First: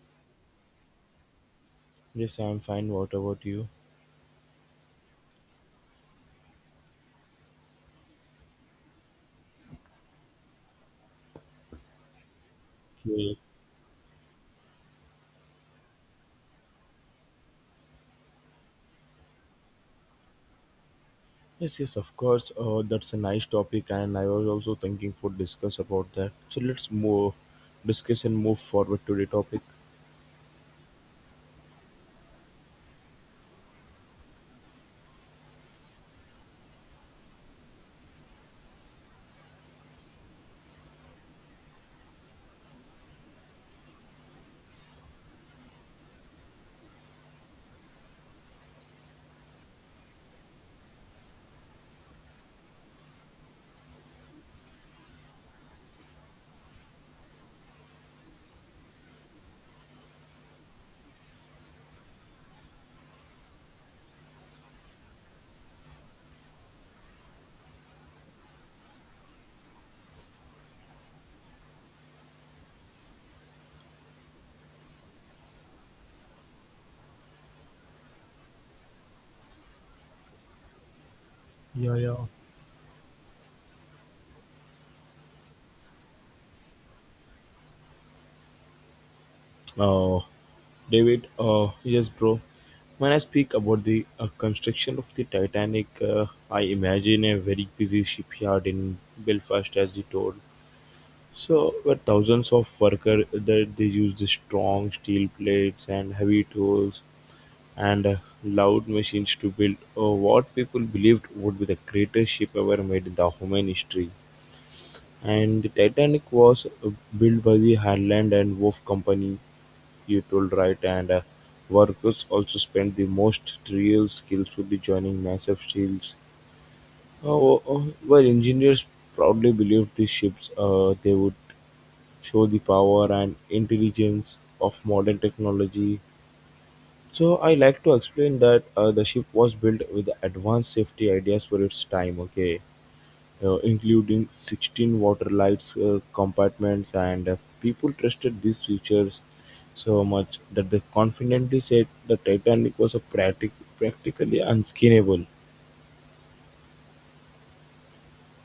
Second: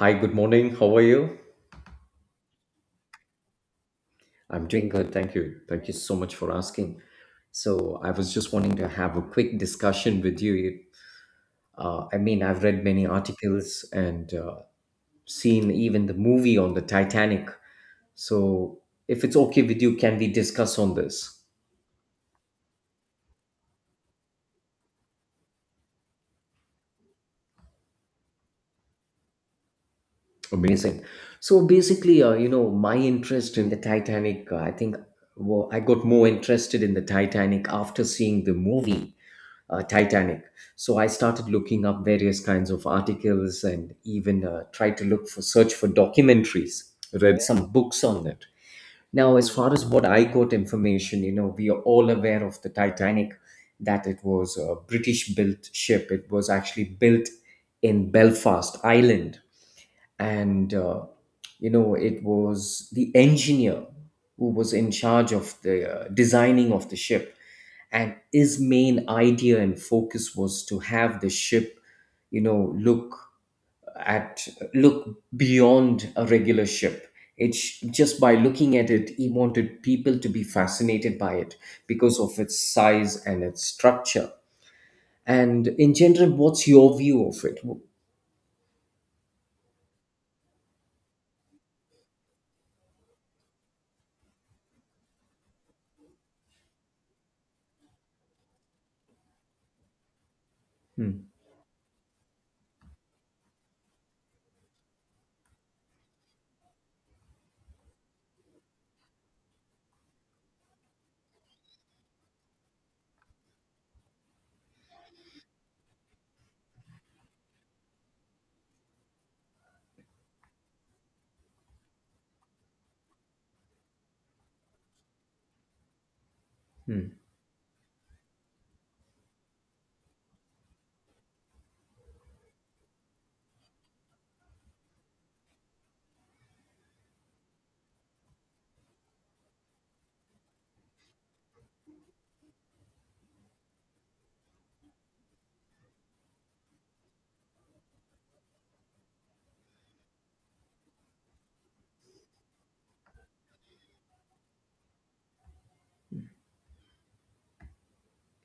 Hi, good morning. How are you? Yes, I'm fine. What about you? I'm doing good. Thank you. Thank you so much for asking. So, I was just wanting to have a quick discussion with you. I mean, I've read many Okay. articles and seen even the movie on the Titanic. So, if it's okay with you, can we discuss on this? Yes, yes, of course. That's a nice topic, and I was also thinking for discuss about that. So let's move, discuss and move forward to the topic. Amazing. So basically, my interest in the Titanic, I think well, I got more interested in the Titanic after seeing the movie Titanic. So I started looking up various kinds of articles and even tried to look for search for documentaries, read some books on it. Now, as far as what I got information, you know, we are all aware of the Titanic, that it was a British built ship. It was actually built in Belfast, Ireland, and you know it was the engineer who was in charge of the designing of the ship, and his main idea and focus was to have the ship, you know, at look beyond a regular ship. It's just by looking at it, he wanted people to be fascinated by it Yeah, yeah. because of its size and its structure. And in general, what's your view of it? Uh, David, yes, bro. When I speak about the construction of the Titanic, I imagine a very busy shipyard in Belfast, as you told. Hmm, So, where thousands of workers that they use the strong steel plates and heavy tools and loud machines to build what people believed would be the greatest ship ever made in the human history. And the Titanic was built by the Harland and Wolff Company, you told right, and workers also spent the most trivial skillfully joining massive shields. hmm. Oh, well, engineers proudly believed these ships they would show the power and intelligence of modern technology. So I like to explain that the ship was built with advanced safety ideas for its time. Okay, including 16 water lights compartments, and people trusted these features so much that they confidently said the Titanic was a practically unskinable.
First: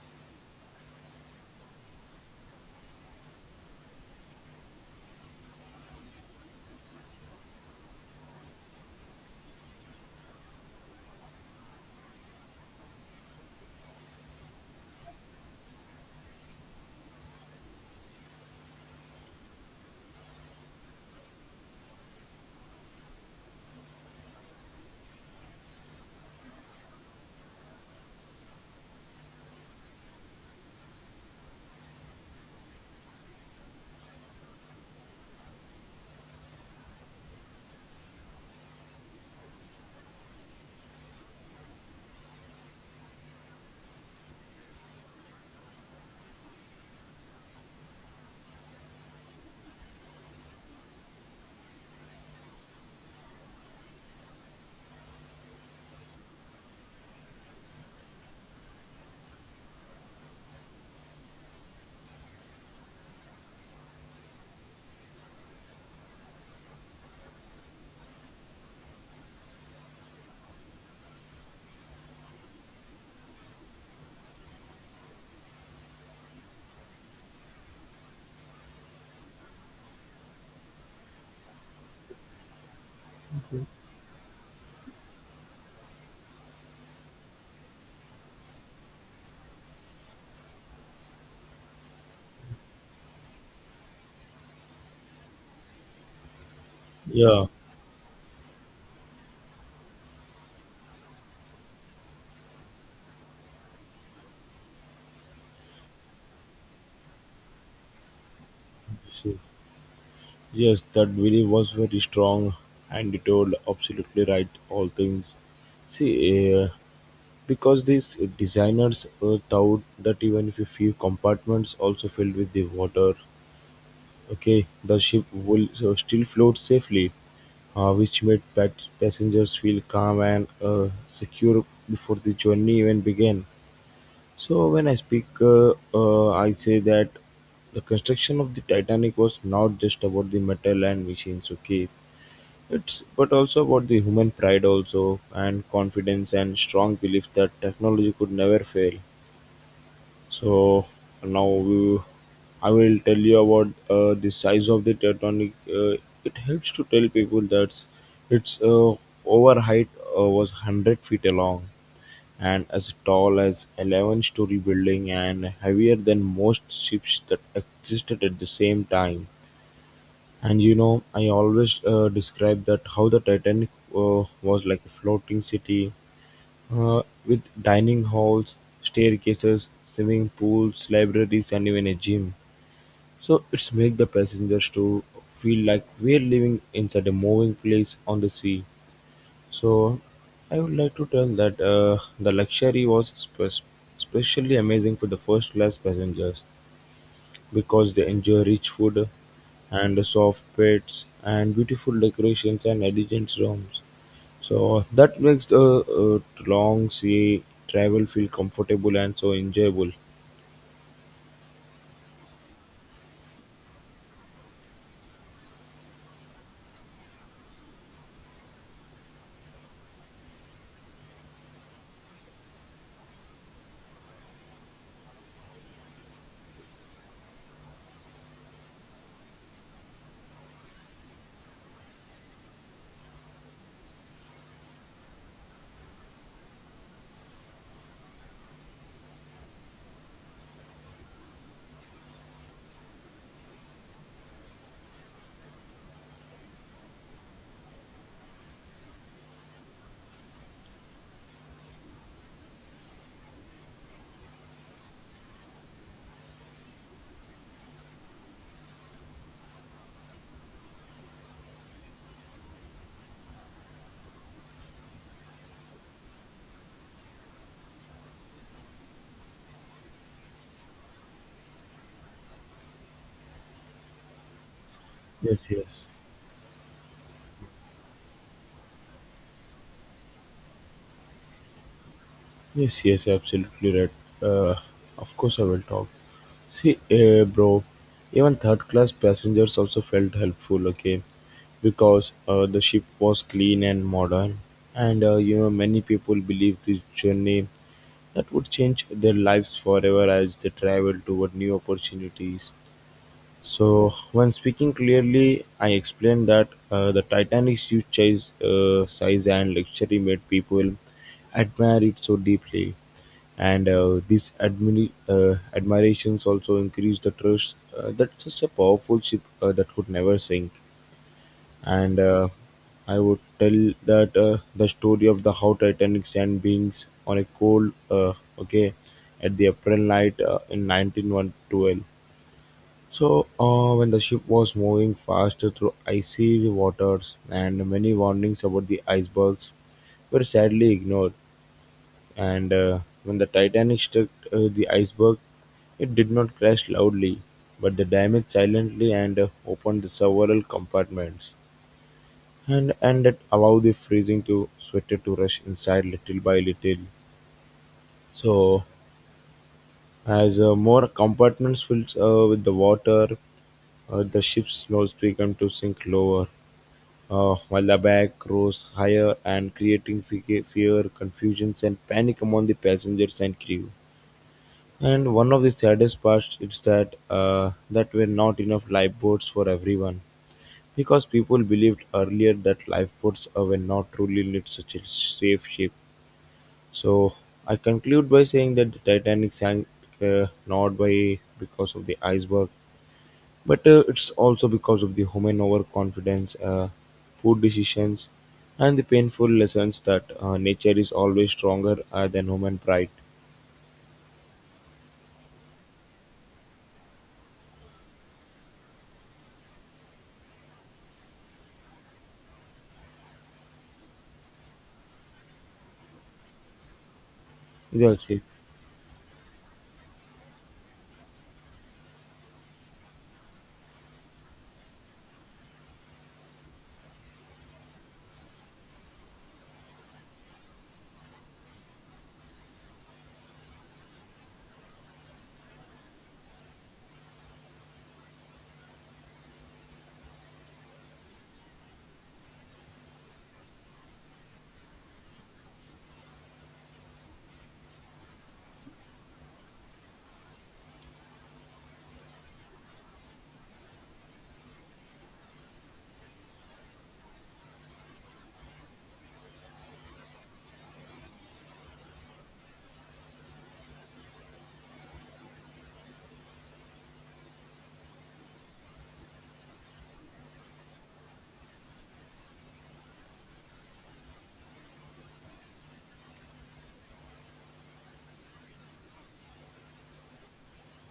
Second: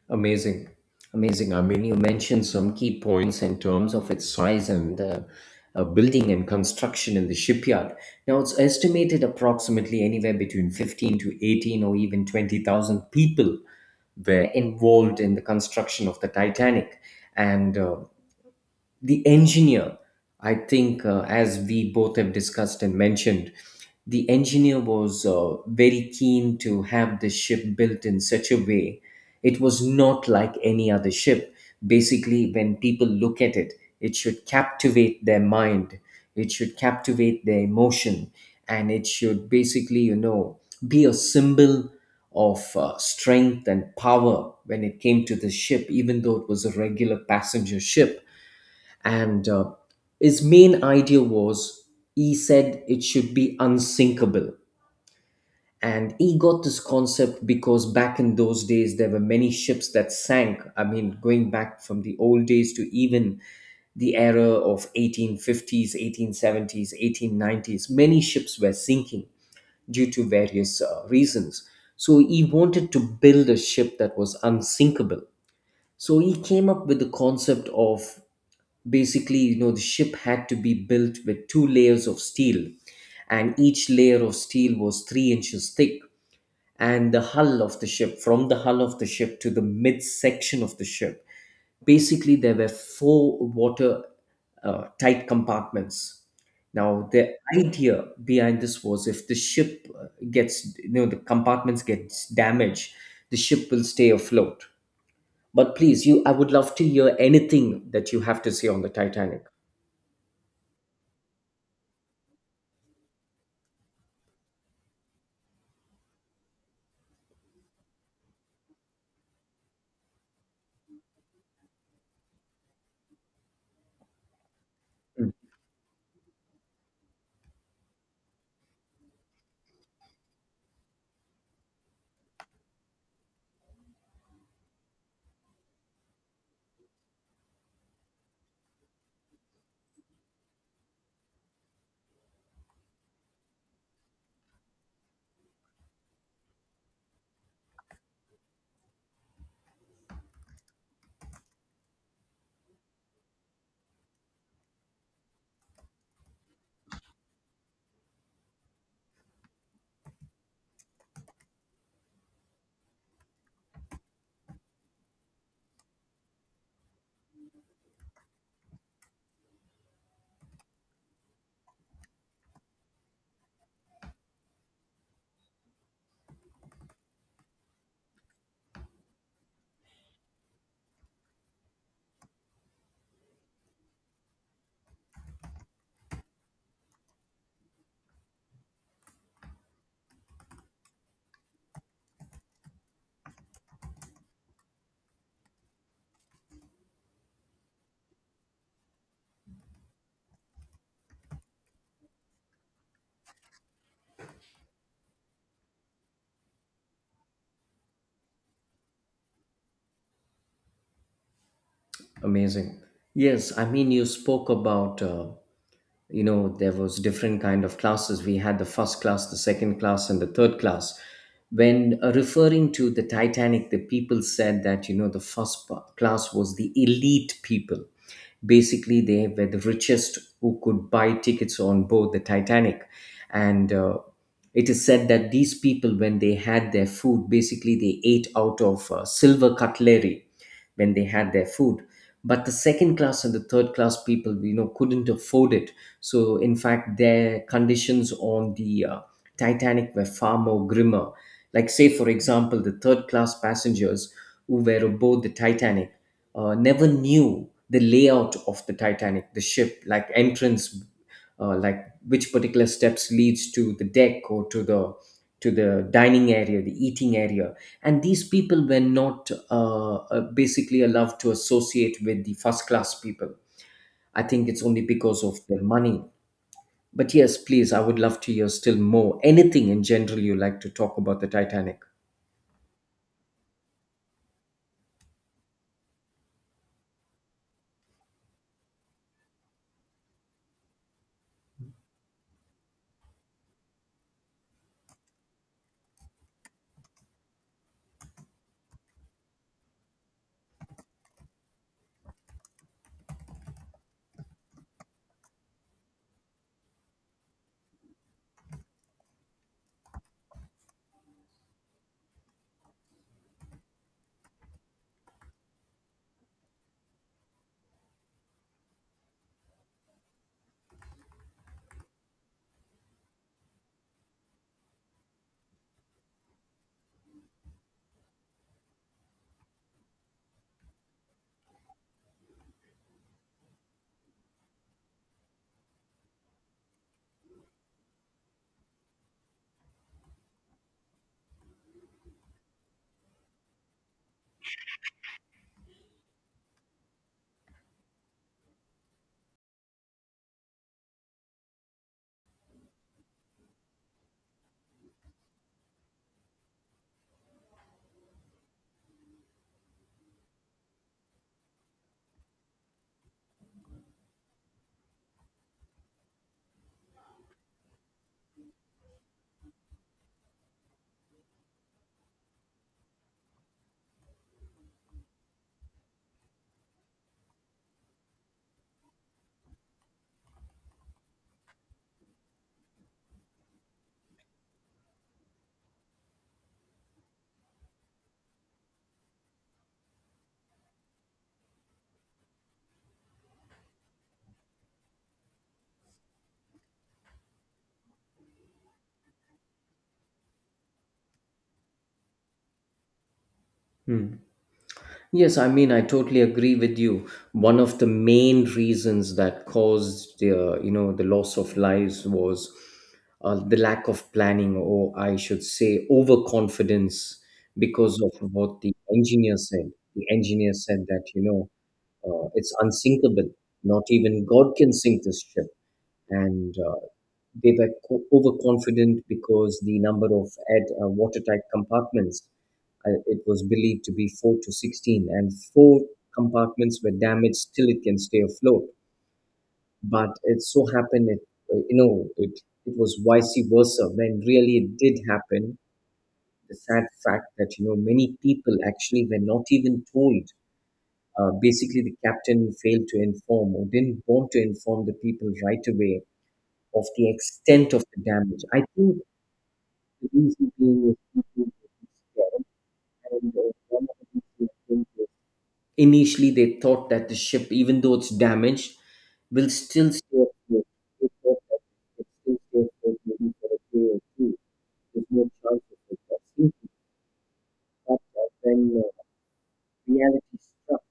Amazing. Amazing. I mean, you mentioned some key points in terms of its size and the building and construction in the shipyard. Now, it's estimated approximately anywhere between 15 to 18 or even 20,000 people were involved in the construction of the Titanic. And the engineer I think as we both have discussed and mentioned, the engineer was very keen to have the ship built in such a way it was not like any other ship. Basically, when people look at it, it should captivate their mind, it should captivate their emotion, and it should basically, you know, be a symbol of strength and power when it came to the ship, even though it was a regular passenger ship. And uh, his main idea was, he said it should be unsinkable. And he got this concept because back in those days, there were many ships that sank. I mean, going back from the old days to even the era of 1850s, 1870s, 1890s, many ships were sinking due to various reasons. So he wanted to build a ship that was unsinkable. So he came up with the concept of basically, you know, the ship had to be built with two layers of steel, and each layer of steel was 3 inches thick. And the hull of the ship from the hull of the ship to the midsection of the ship, basically there were four water tight compartments. Now the Yeah, idea behind this was if the ship gets, you know, the compartments gets damaged, the ship will stay afloat. But please, you I would love to hear anything that you have to say on the this Titanic. is yes. That really was very strong, and it told absolutely right all things. See, because these designers worked out that even if a few compartments also filled with the water, okay, the ship will still float safely, which made passengers feel calm and secure before the journey even began. So when I speak, I say that the construction of the Titanic was not just about the metal and machines, okay. It's but also about the human pride also and confidence and strong belief that technology could never fail. So now we, I will tell you about the size of the Titanic. It helps to tell people that its over height was 100 feet long and as tall as 11-story building and heavier than most ships that existed at the same time. And you know, I always describe that how the Titanic was like a floating city with dining halls, staircases, swimming pools, libraries and even a gym. So it's make the passengers to feel like we're living inside a moving place on the sea. So I would like to tell that the luxury was especially amazing for the first class passengers because they enjoy rich food and soft beds and beautiful decorations and elegant rooms. So that makes the long sea travel feel comfortable and so enjoyable. Amazing. Yes, I mean you spoke about you know there was different kind of classes. We had the first class, the second class, and the third class. When referring to the Titanic, the people said that you know the class was the elite people. Basically, they were the richest who could buy tickets on board the Titanic. And it is said that these people, when they had their food, basically they ate out of silver cutlery when they had their food. But the second class and the third class people, you know, couldn't afford it. So, in fact, their conditions on the Titanic were far more grimmer. Like, say, for example, the third class passengers who were aboard the Titanic never knew the layout of the Titanic, the ship, like entrance, like which particular steps leads to the deck or to the dining area, the eating area, and these people were not basically allowed to associate with the first class people. I think it's only because of Yes, their yes, money. But yes, please, I would love to hear still more. Anything in general you like to talk about the Titanic. yes, yes, absolutely right. Uh, of course, I will talk. See, bro, even third class passengers also felt helpful, okay, because the ship was clean and modern, and you know, many people believe this journey that would change their lives forever as they travel toward new opportunities. So, when speaking clearly, I explained that the Titanic's huge size and luxury made people admire it so deeply, and this admirations also increased the trust that such a powerful ship that could never sink. And I would tell that the story of the how Titanic sank beings on a cold, okay, at the April night in 1912. So, when the ship was moving fast through icy waters, and many warnings about the icebergs were sadly ignored, and when the Titanic struck the iceberg, it did not crash loudly, but the damage silently and opened several compartments, and that allowed the freezing to sweater to rush inside little by little. So, as more compartments filled with the water, the ship slowly began to sink lower while the attack rose higher and creating fear, confusion, and panic among the passengers and crew. And one of the saddest parts is that that were not enough lifeboats for everyone, because people believed earlier that lifeboats were not truly need such a safe ship. So I conclude by saying that the Titanic sank not by because of the iceberg, but it's also because of the human overconfidence, poor decisions, and the painful lessons that nature is always stronger than human pride. Hmm. Yes, I mean, I totally agree with you. One of the main reasons that caused the, the loss of lives was the lack of planning, or I should say, overconfidence, because Yes, of yes. what the engineer said. The engineer said that, you know, it's unsinkable. Not even God can sink this ship. And they were co- overconfident because the number of watertight compartments, it was believed to be 4 to 16, and four compartments were damaged. Still, it can stay afloat. But it so happened, it it was vice versa. When really it did happen, the sad fact that you know many people actually were not even told. Basically, the captain failed to inform or didn't want to inform the people right away of the extent of the damage. I think the reason being is people kind of, initially, they thought that the ship, even though it's damaged, will still stay afloat. They thought that it will still stay afloat maybe for a day or two. There's no chance of it. But since we got that, when reality struck,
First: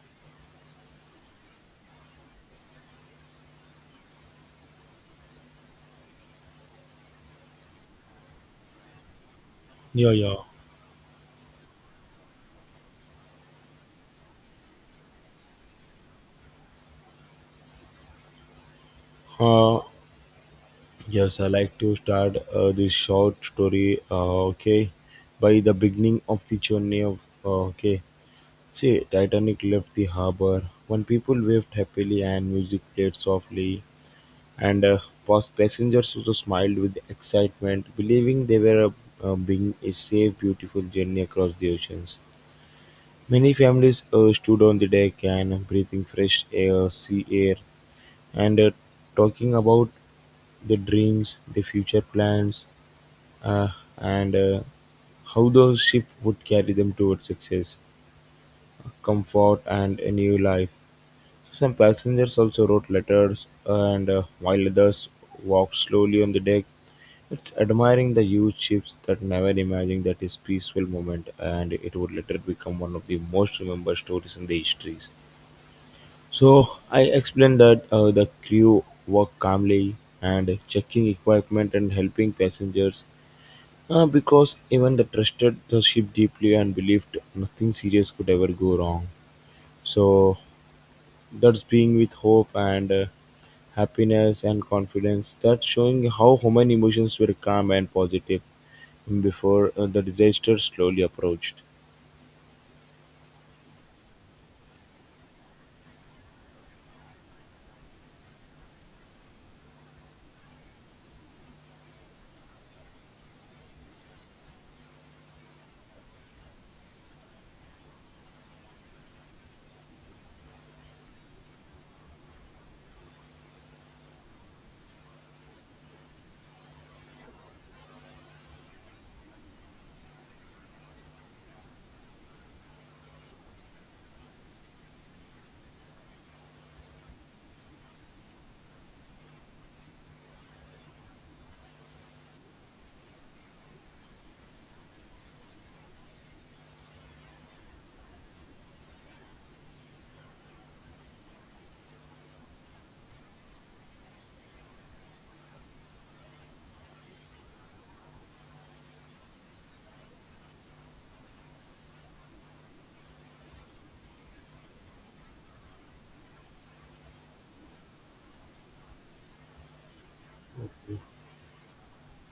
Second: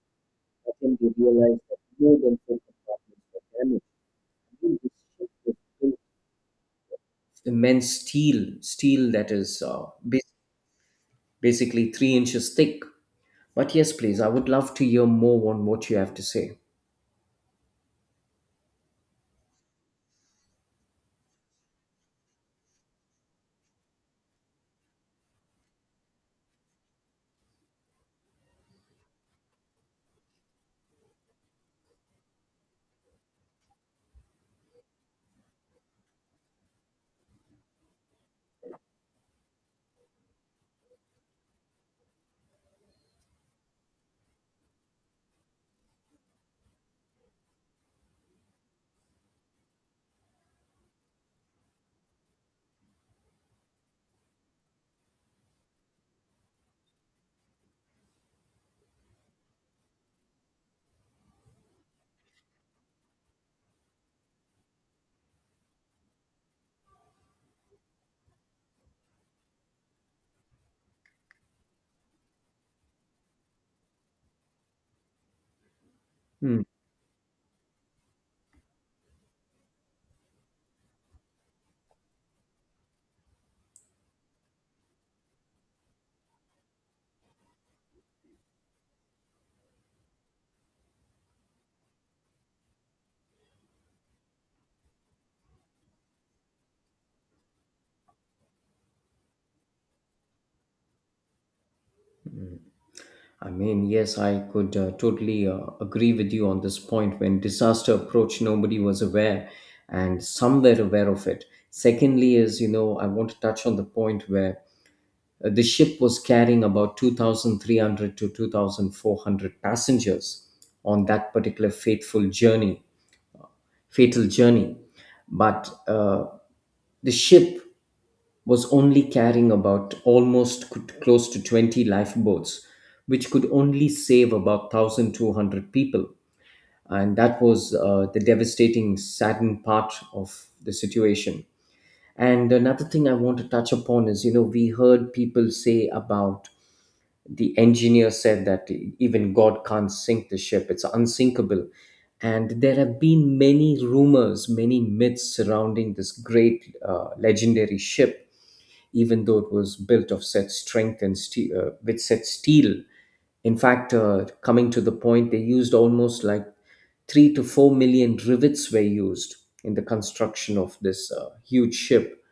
I think they realized that more than four compartments were damaged. I mean, this ship was built of immense steel, steel that is Yeah, yeah. basically 3 inches thick. But yes, please, I would love to hear more on what you have to say. Uh, yes, I like to start this short story. Okay, by the beginning of the journey of okay, see, Titanic left the harbor when people waved happily and music played softly. And past passengers also smiled with excitement, believing they were being a safe, beautiful journey across the oceans. Many families stood on the deck and breathing fresh air, sea air, and talking about the dreams, the future plans, uh, and how those ships would carry them towards success, comfort, and a new life. So, some passengers also wrote letters, and while others walked slowly on the deck, it's admiring the huge ships that never imagined that his peaceful moment and it would later become one of the most remembered stories in the histories. Hmm. So I explained that the crew worked calmly and checking equipment and helping passengers because even they trusted the ship deeply and believed nothing serious could ever go wrong. So that's being with hope and happiness and confidence. That's showing how human emotions were calm and positive before the disaster slowly approached. I mean, yes, I could totally agree with you on this point. When disaster approached, nobody was aware, and some were aware of it. Secondly, is you know, I want to touch on the point where the ship was carrying about 2,300 to 2,400 passengers on that particular fateful journey, fatal journey. But the ship was only carrying about almost close to 20 lifeboats, which could only save about 1,200 people. And that was the devastating, saddened part of the situation. And another thing I want to touch upon is, you know, we heard people say about the engineer said that even God can't sink the ship, it's unsinkable. And there have been many rumors, many myths surrounding this great legendary ship, even though it was built of such strength and steel, with such steel. In fact, coming to the point, they used almost like 3 to 4 million rivets were used in the construction of this huge ship.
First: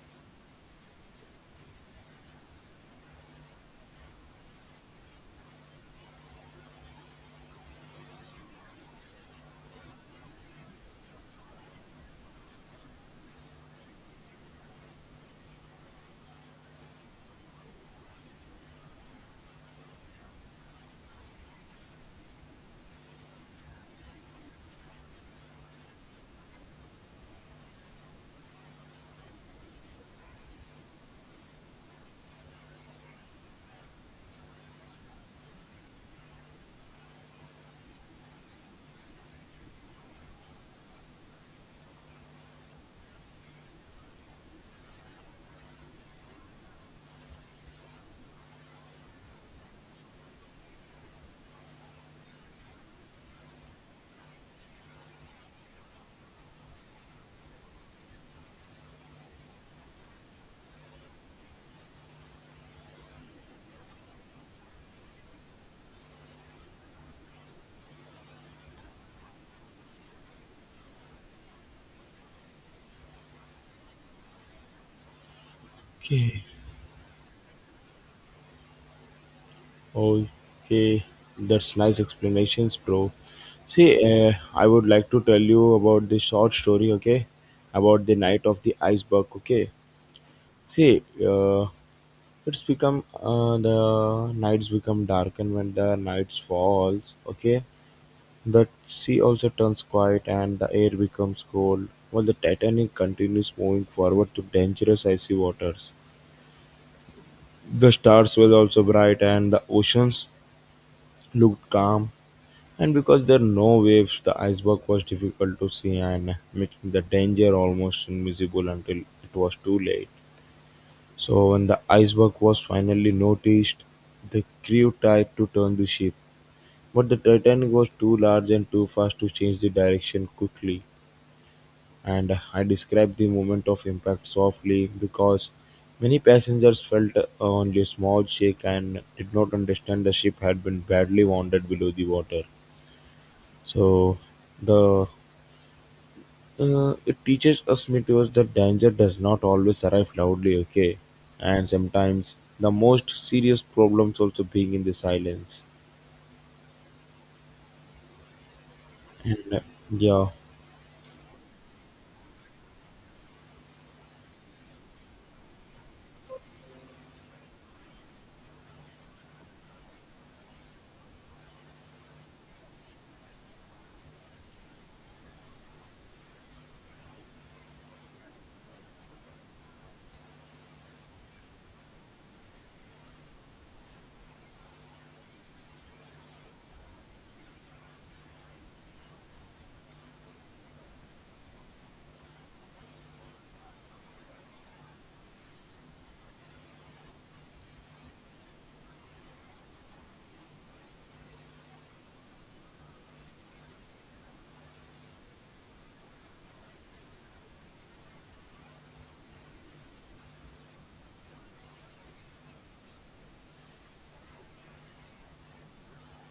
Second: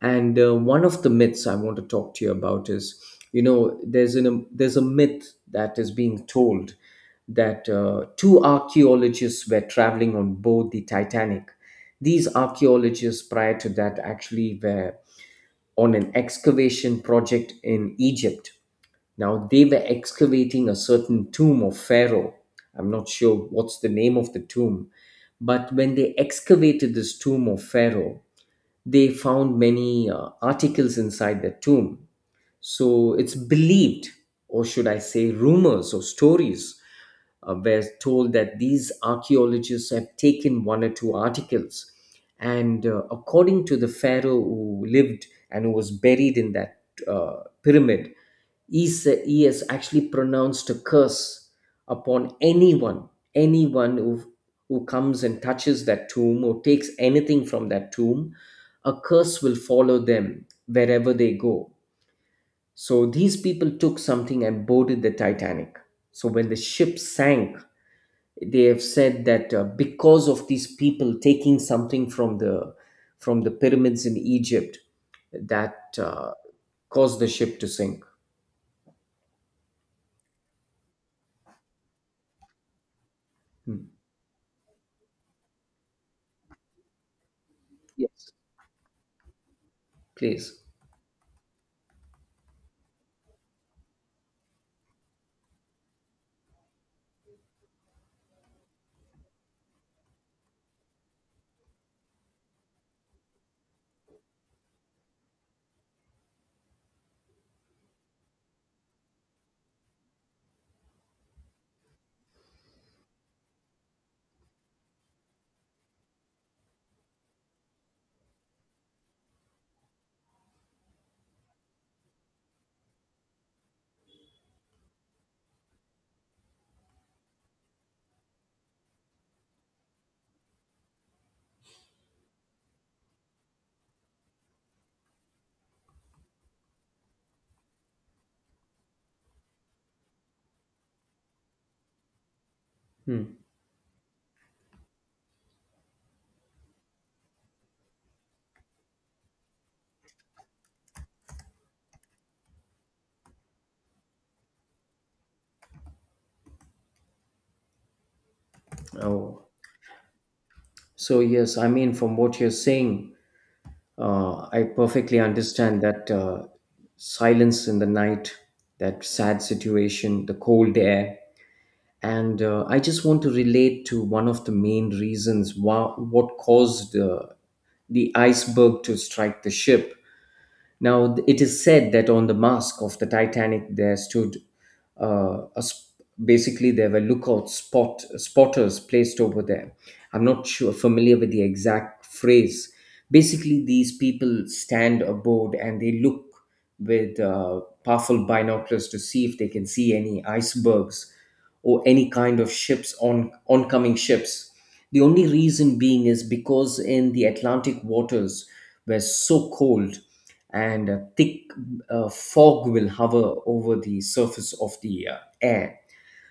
And one of the myths I want to talk to you about is, you know, there's a myth that is being told that two archaeologists were traveling on board the Titanic. These archaeologists prior to that actually were on an excavation project in Egypt. Now they were excavating a certain tomb of Pharaoh. I'm not sure what's the name of the tomb, but when they excavated this tomb of Pharaoh, they found many articles inside the tomb. So it's believed, or should I say, rumors or stories were told that these archaeologists have taken one or two articles. And according to the pharaoh who lived and who was buried in that pyramid, he has actually pronounced a curse upon anyone, anyone who, who comes and touches that tomb or takes anything from that tomb. A curse will follow them wherever they go. So these people took something and boarded the Titanic. So when the ship sank, they have said that because of these people taking something from the pyramids in Egypt, that Okay, caused the ship to sink. okay, that's nice explanations, bro. Hmm. See, I would like to tell you about the short story, okay, about the Yes, night of the iceberg, okay. please. See, it's become the nights become dark, and when the nights falls, okay, the sea also turns quiet and the air becomes cold. While the Titanic continues moving forward to dangerous icy waters, the stars were also bright and the oceans looked calm. And because there are no waves, the iceberg was difficult to see and making the danger almost invisible until it was too late. So when the iceberg was finally noticed, the crew tried to turn the ship. But the Titanic was too large and too fast to change the direction quickly. And I described the moment of impact softly because many passengers felt only a small shake and did not understand the ship had been badly wounded below the water. Hmm. So the it teaches us meteors that danger does not always arrive loudly, okay, and sometimes the most serious problems also being in the silence. Oh, And uh, yeah, so yes, I mean from what you're saying, I perfectly understand that silence in the night, that sad situation, the cold air, and I just want to relate to one of the main reasons why, what caused the iceberg to strike the ship. Now, it is said that on the mast of the Titanic there stood uh, a sp- basically there were lookout spotters placed over there. I'm not sure familiar with the exact phrase. Basically, these people stand aboard and they look with powerful binoculars to see if they can see any icebergs or any kind of ships on oncoming ships. The only reason being is because in the Atlantic waters were so cold and a thick fog will hover over the surface of the air.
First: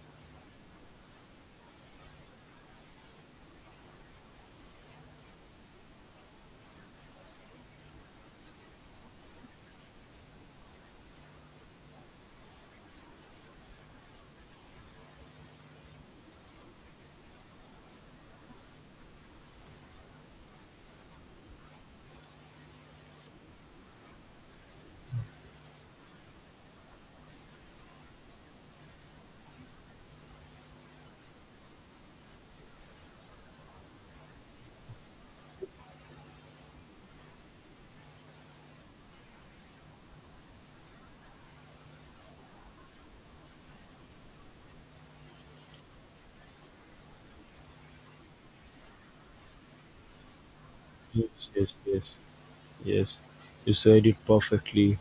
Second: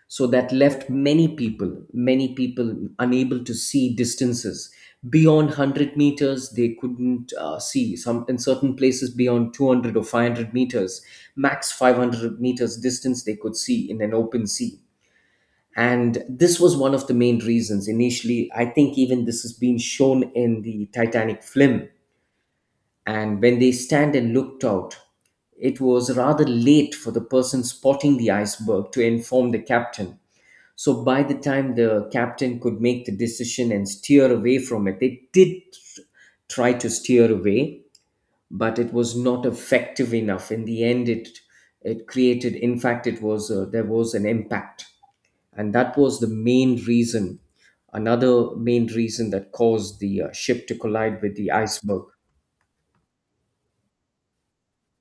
So that left many people unable to see distances beyond 100 meters. They couldn't see some in certain places beyond 200 or 500 meters, max 500 meters distance they could see in an open sea. And this was one of the main reasons initially. I think even this has been shown in the Titanic film and when they stand and looked out, it was rather late for the person spotting the iceberg to inform the captain. So by the time the captain could make the decision and steer away from it, they did try to steer away, but it was not effective enough. In the end, it created. In fact, it was there was an impact, and that was the main reason. Another main reason that caused the ship to collide with yes, the yes, iceberg. yes. Yes, You said it perfectly.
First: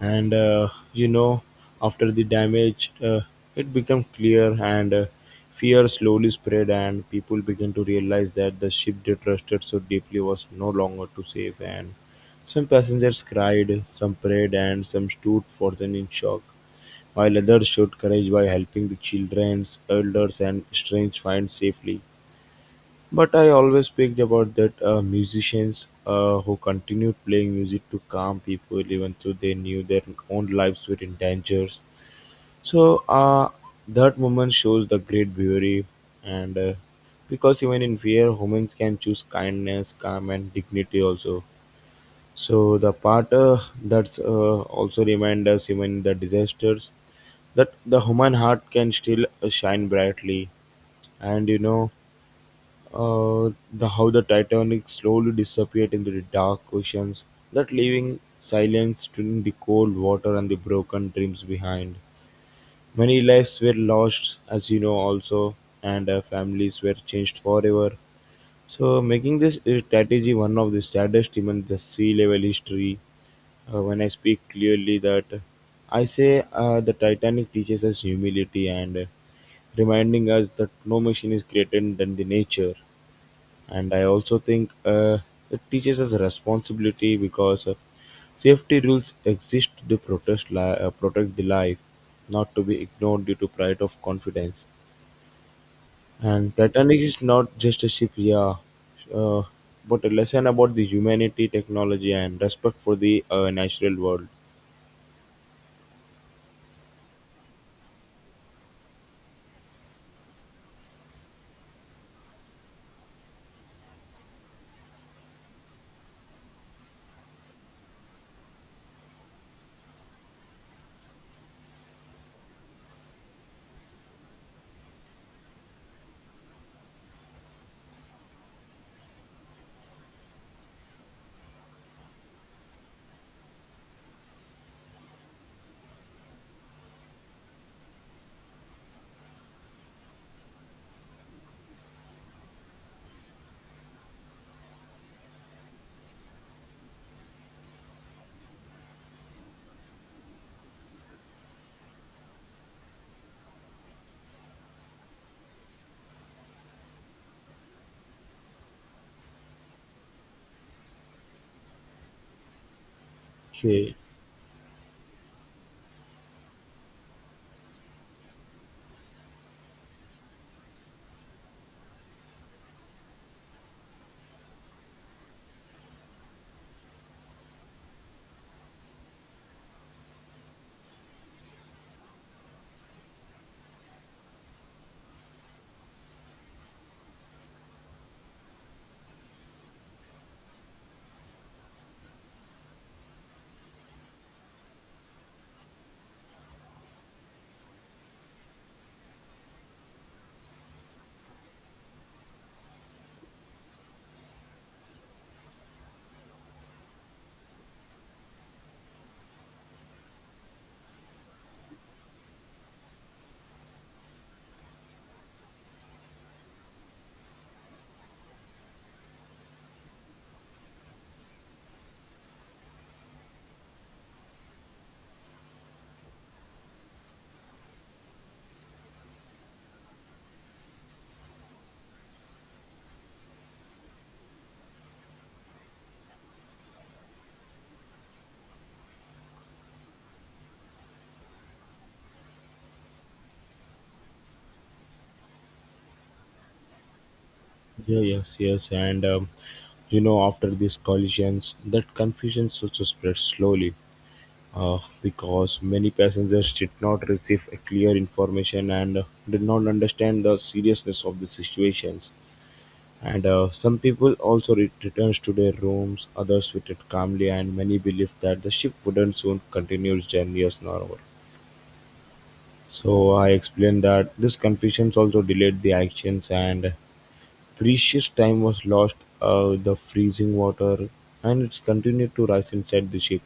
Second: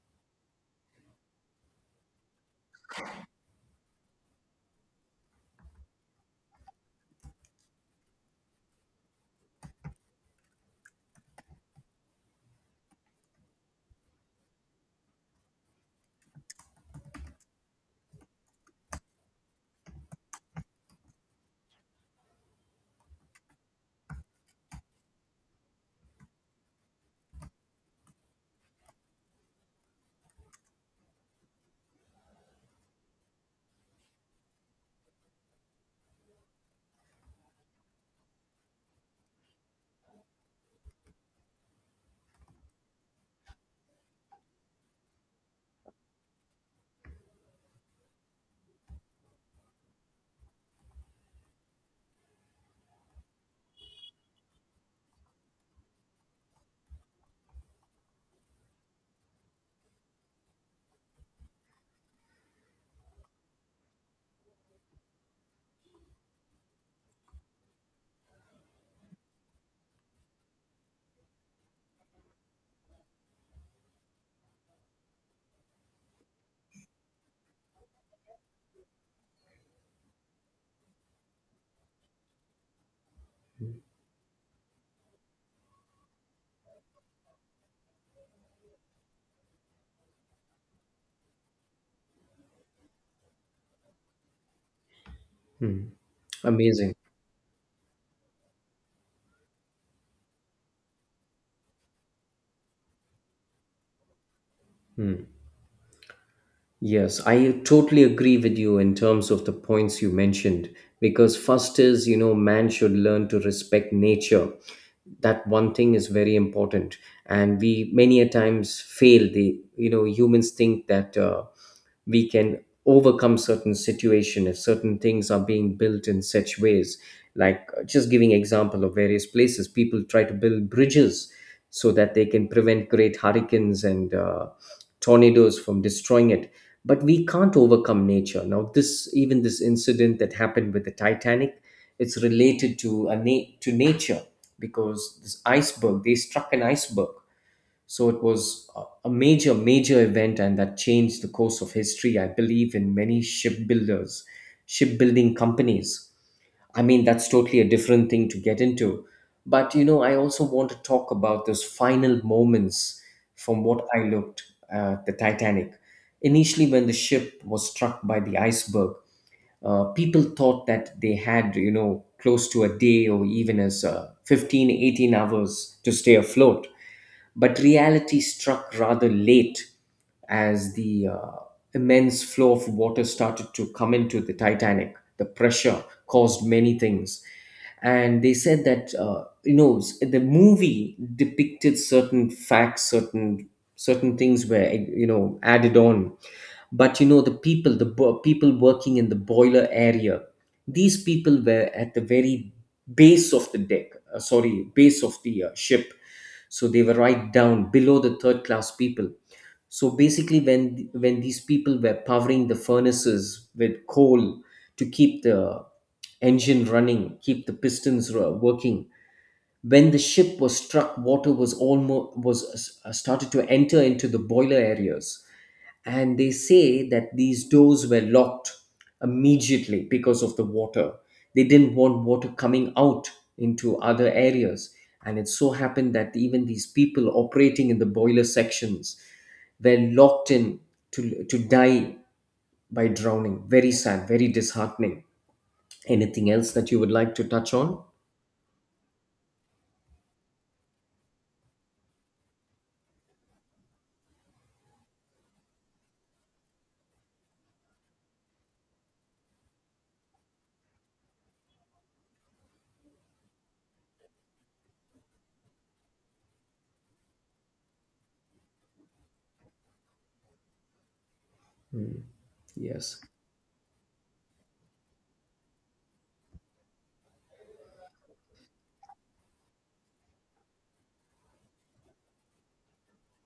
And you know, after the damage, it became clear, and fear slowly spread, and people began to realize that the ship they trusted so deeply was no longer to save. And some passengers cried, some prayed, and some stood frozen in shock, while others showed courage by helping the children, elders, and strange find safely. But I always speak about that musicians who continued playing music to calm people even though they knew their own lives were in danger. So that moment shows the great beauty and because even in fear, humans can choose kindness, calm and dignity also. So the part that's also remind us even in the disasters that the human heart can still shine brightly and you know the how the Titanic slowly disappeared into the dark oceans, that leaving silence during the cold water and the broken dreams behind. Many lives were lost, as you know, also, and families were changed forever. So, making this strategy one of the saddest in the sea level history. When I speak clearly, that I say the Titanic teaches us humility and reminding us that no machine is greater than the nature. And I also think it teaches us responsibility because safety rules exist to protect the life, not to be ignored due to pride of confidence. Hmm. And Amazing. Titanic is not just a ship, yeah, uh, but a lesson about the humanity technology and respect for the natural world. Yes, I totally agree with you in terms of the points you mentioned. Because first is, man should learn to respect nature. That one thing is very important. And we many a times fail. The you know Humans think that we can overcome certain situation if certain things are being built in such ways, like just giving example of various places people try to build bridges so that they can prevent great hurricanes and tornadoes from destroying it. But we can't overcome nature. Now this, even this incident that happened with the Titanic, it's related to to nature, because this iceberg, they struck an iceberg. So it was a major, major event, and that changed the course of history, I believe, in many shipbuilding companies. I mean, that's totally a different thing to get into. But, you know, I also want to talk about those final moments from what Okay. I looked at the Titanic. Initially, when the ship was struck by the iceberg, people thought that they had, you know, close to a day or even as 15, 18 hours to stay afloat. But reality struck rather late as the immense flow of water started to come into the Titanic. The pressure caused many things. And they said that, you know, the movie depicted certain facts, certain things were added on. But the people, people working in the boiler area, these people were at the very base of the deck, sorry, base of the ship. So they were right down below the third class people. So basically, when these people were powering the furnaces with coal to keep the engine running, keep the pistons working, when the ship was struck, water was almost was started to enter into the boiler areas. And they say that these doors were locked immediately because of the water. They didn't want water coming out into other areas. And it so happened that even these people operating in the boiler sections were locked in to die by drowning. Very sad, very disheartening. Anything else that you would like to touch on? Yeah, yes, yes. And you know, after these collisions, that confusion also spreads slowly. Because many passengers did not receive a clear information and did not understand the seriousness of the situations. And some people also returned to their rooms, others waited calmly, and many believed that the ship wouldn't soon continue its journey as normal. Hmm. Yes. So I explained that this confusion also delayed the actions, and precious time was lost. The freezing water and it's continued to rise inside the ship,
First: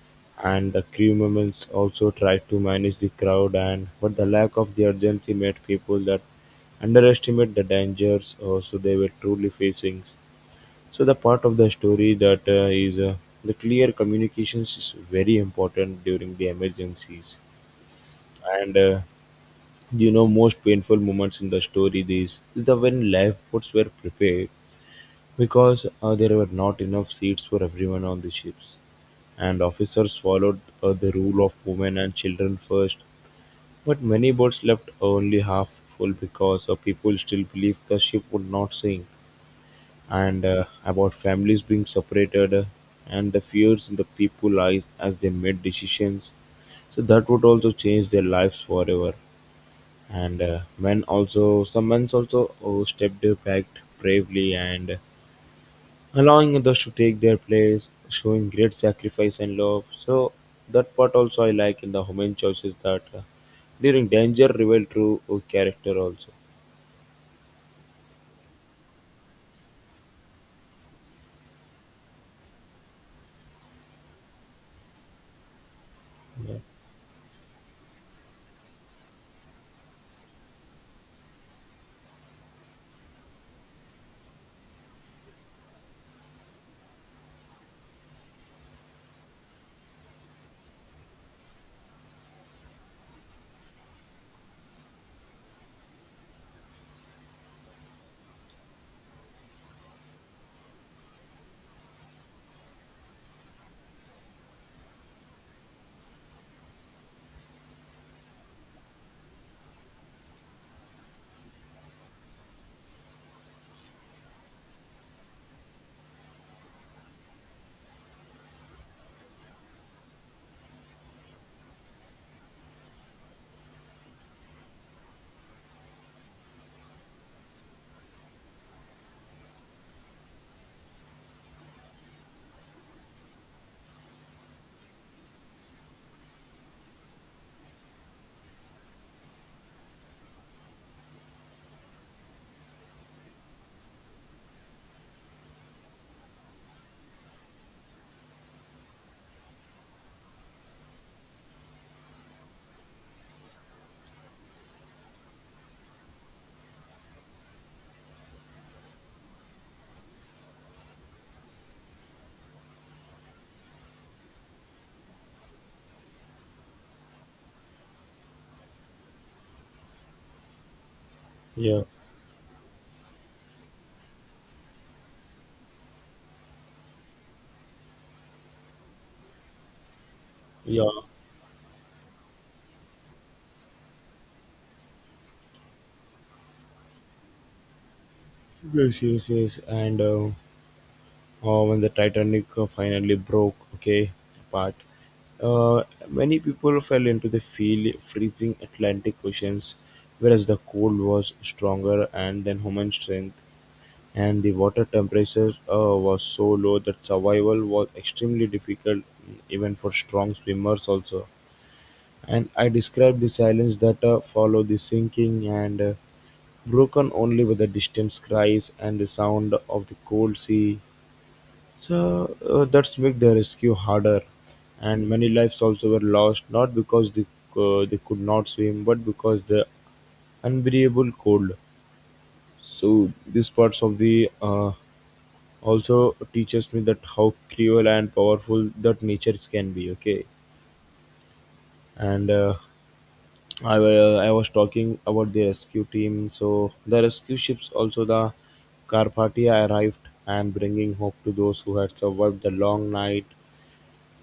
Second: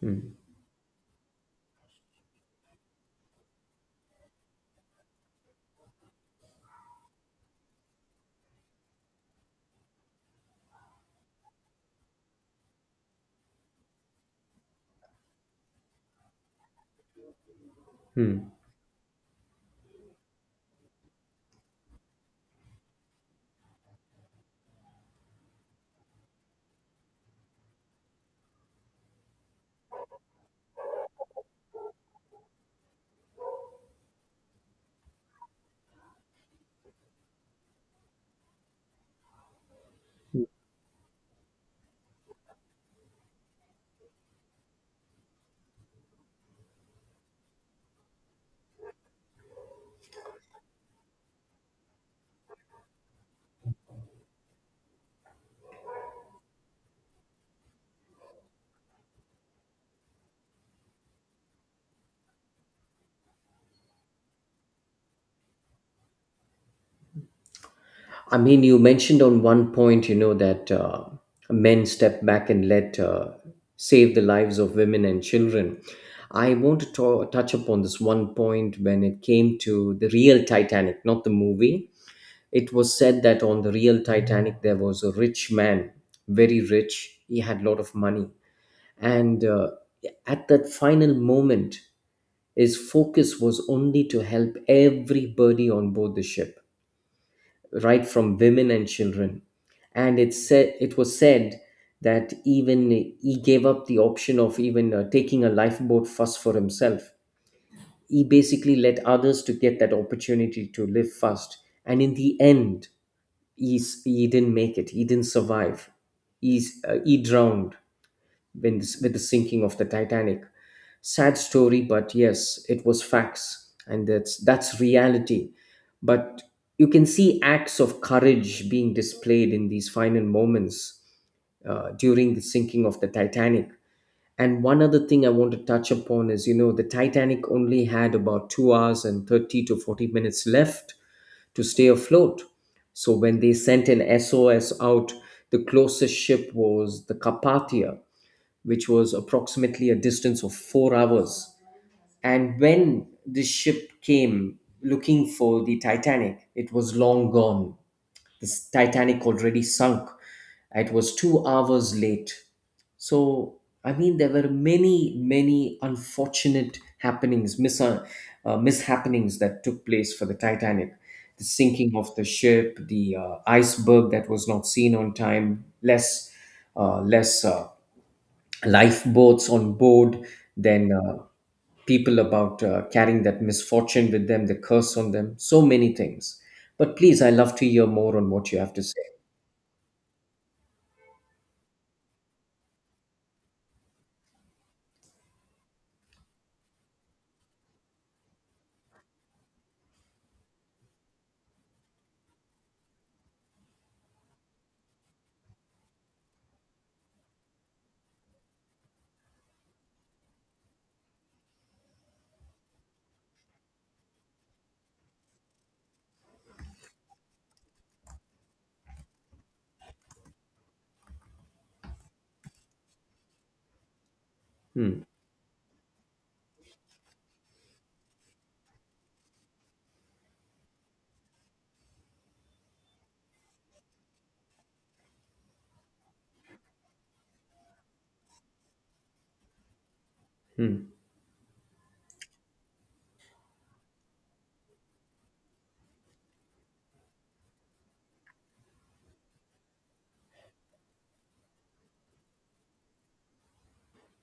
Hmm. and the crew members also tried to manage the crowd and but the lack of the urgency made people that underestimate the dangers also they were truly facing. So the part of the story that is the clear communications is very important during the emergencies. Hmm. And You know, most painful moments in the story this is the when lifeboats were prepared, because there were not enough seats for everyone on the ships, and officers followed the rule of women and children first. But many boats left only half full because people still believed the ship would not sink. And about families being separated, and the fears in the people's eyes as they made decisions. So that would also change their lives forever. And men also, some men also stepped back bravely and allowing others to take their place, showing great sacrifice and love. So that part also I like in the human choices that during danger reveal true character also. I mean, you mentioned on one point, you know, that men step back and let save the lives of women and children. I Yeah, want to touch upon this one point when it came to the real Titanic, not the movie. It was said that on the real Titanic, there was a rich man, very rich. He had a lot of money. And at that final moment, his focus was only to help everybody on board the ship right from women and children. And it was said that even he gave up the option of even taking a lifeboat first for himself. He basically let others to get that opportunity to live first. And in the end, he didn't make it. He didn't survive. He drowned with the sinking of the Titanic. Sad story, but yes, it was facts, and that's reality. But you can see acts of courage being displayed in these final moments during the sinking of the Titanic. And one other thing I want to touch upon is, you know, the Titanic only had about 2 hours and 30 to 40 minutes left to stay afloat. So when they sent an SOS out, the closest ship was the Carpathia, which was approximately a distance of 4 hours. And when the ship came looking for the Titanic, it was long gone. The Titanic already sunk. It was 2 hours late. So, I mean, there were many, many unfortunate happenings, mishappenings that took place for the Titanic. The yeah, sinking of the ship, the iceberg that was not seen on time, less lifeboats on board, yeah. then people about carrying that misfortune with them, the curse on them, so many things. But please, I love to hear more on what you have to say. Yes, yes, yes. And When the Titanic finally broke, okay, apart, many people fell into the feel freezing Atlantic oceans, whereas the cold was stronger and then human strength. And the water temperature was so low that survival was extremely difficult even for strong swimmers also. And I described the silence that followed the sinking and broken only by the distant cries and the sound of the cold sea. So that's made the rescue harder, Hmm, and many lives also were lost not because they could not swim but because the unbearable cold. So these parts of the also teaches me that how cruel and powerful that nature can be, okay. hmm, and I, I was talking about the rescue team. So the rescue ships also, the Carpathia arrived and bringing hope to those who had survived the long night,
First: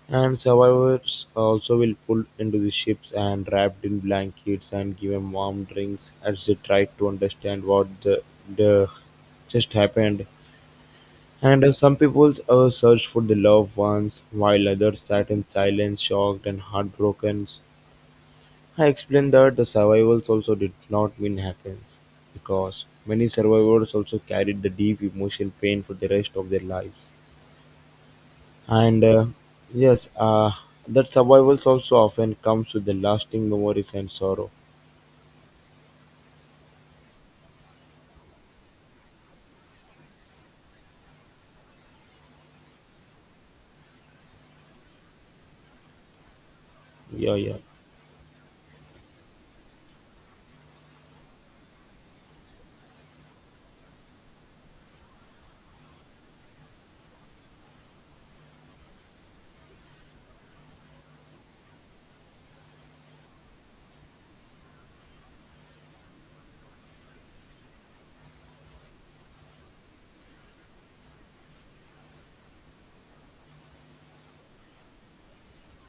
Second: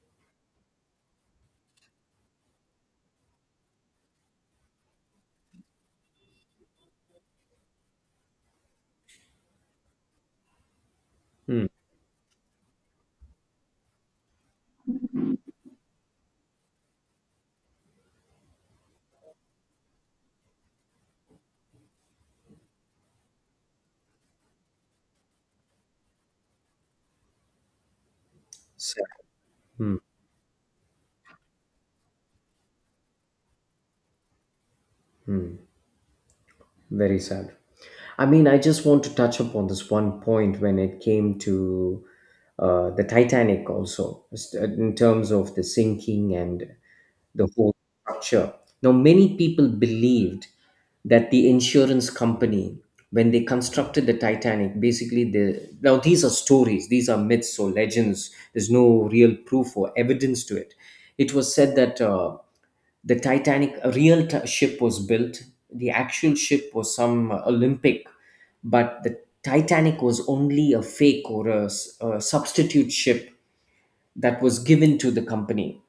and survivors also will pulled into the ships and wrapped in blankets and given warm drinks as they tried to understand what the just happened. hmm. And some people searched for their loved ones, while others sat in silence, shocked and heartbroken. I explained that the survivors also did not mean happiness, because many survivors also carried the deep emotional pain for the rest of their lives. Sad. And Hmm, yes, uh, that survivors also often comes with the lasting memories and sorrow. very sad. I mean, I just want to touch upon this one point when it came to the Titanic, also, just, in terms of the sinking and Yeah, the yeah. whole structure. Now, many people believed that the insurance company, when they constructed the Titanic, basically, the now these are stories, these are myths or legends. There's no real proof or evidence to it. It was said that the Titanic, a real ship was built. The actual ship was some Olympic, but the Titanic was only a fake or a substitute ship that was given to the company.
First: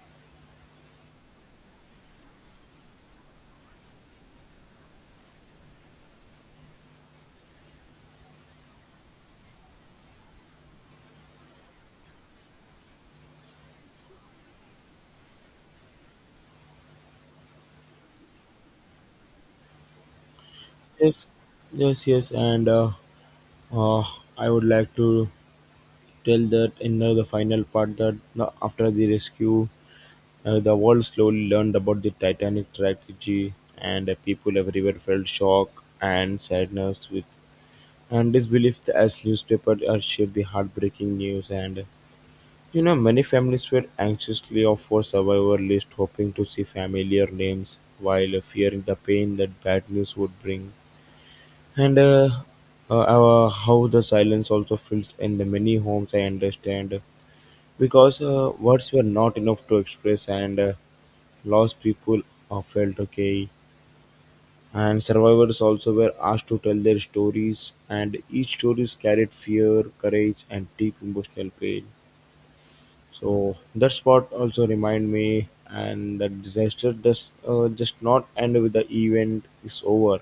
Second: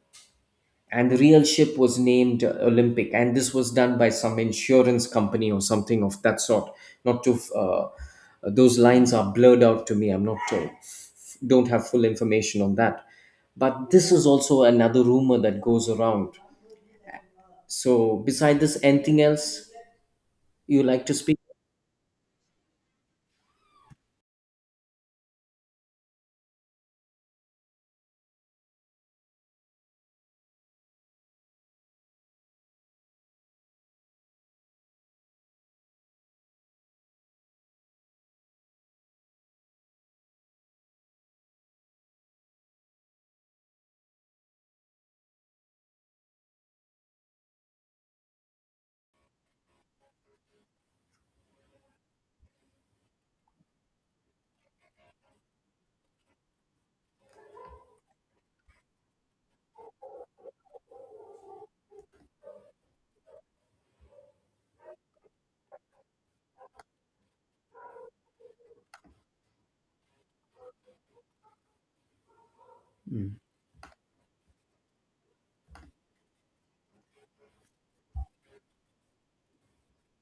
And the real ship was named Olympic, and this was done by some insurance company or something of that sort. Not to those lines are blurred out to me. I'm not f- don't have full information on that, but this is also another rumor that goes around. So, beside this, anything else you like to Yes, speak? yes, yes. And uh, I would like to till that enter the final part that after the rescue, the world slowly learned about the Titanic tragedy, and people everywhere felt shock and sadness with and disbelief as newspaper shared the heartbreaking news. And you know, many families were anxiously of for survivor list, hoping to see familiar names while fearing the pain that bad news would bring. And how the silence also fills in the many homes, I understand because words were not enough to express and lost people felt okay. And survivors also were asked to tell their stories, and each stories carried fear, courage, and deep emotional pain. So that spot also remind me and that disaster does just not end with the event is over,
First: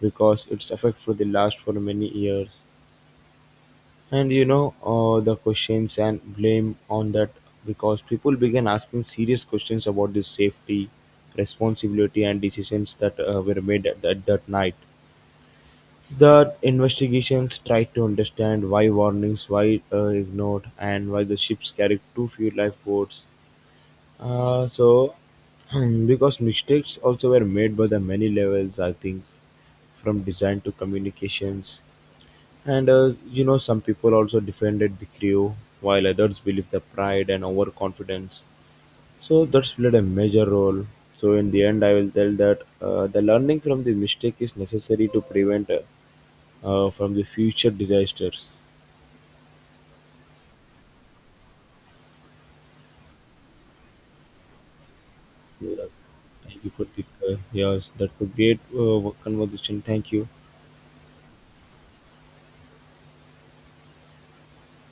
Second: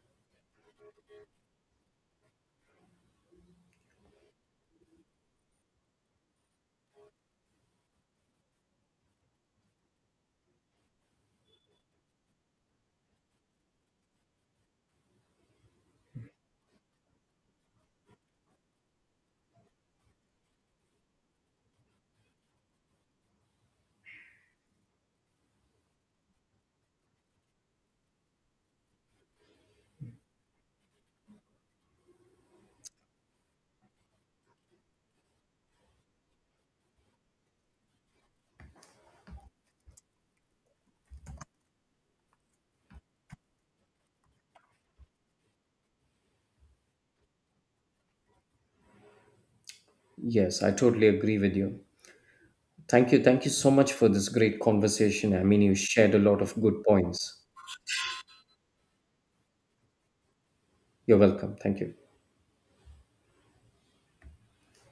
because it's affect for the last for many years. And you know, the questions and blame on that, because people began asking serious questions about this safety, responsibility, and decisions that were made at that night. The investigations tried to understand why warnings were ignored and why the ships carried too few lifeboats. So because mistakes also were made by the many levels, I think, from design to communications. And you know, some people also defended the crew, while others believed the pride and overconfidence. So that's played a major role. So in the end, I will tell that the learning from the mistake is necessary to prevent from the future disasters. Yes, I totally agree with you. Thank you. Thank you so much for this great conversation. I mean, you Yes. shared a lot of Thank you good for the points. yes, that was great conversation. Thank you. You're welcome. Thank you.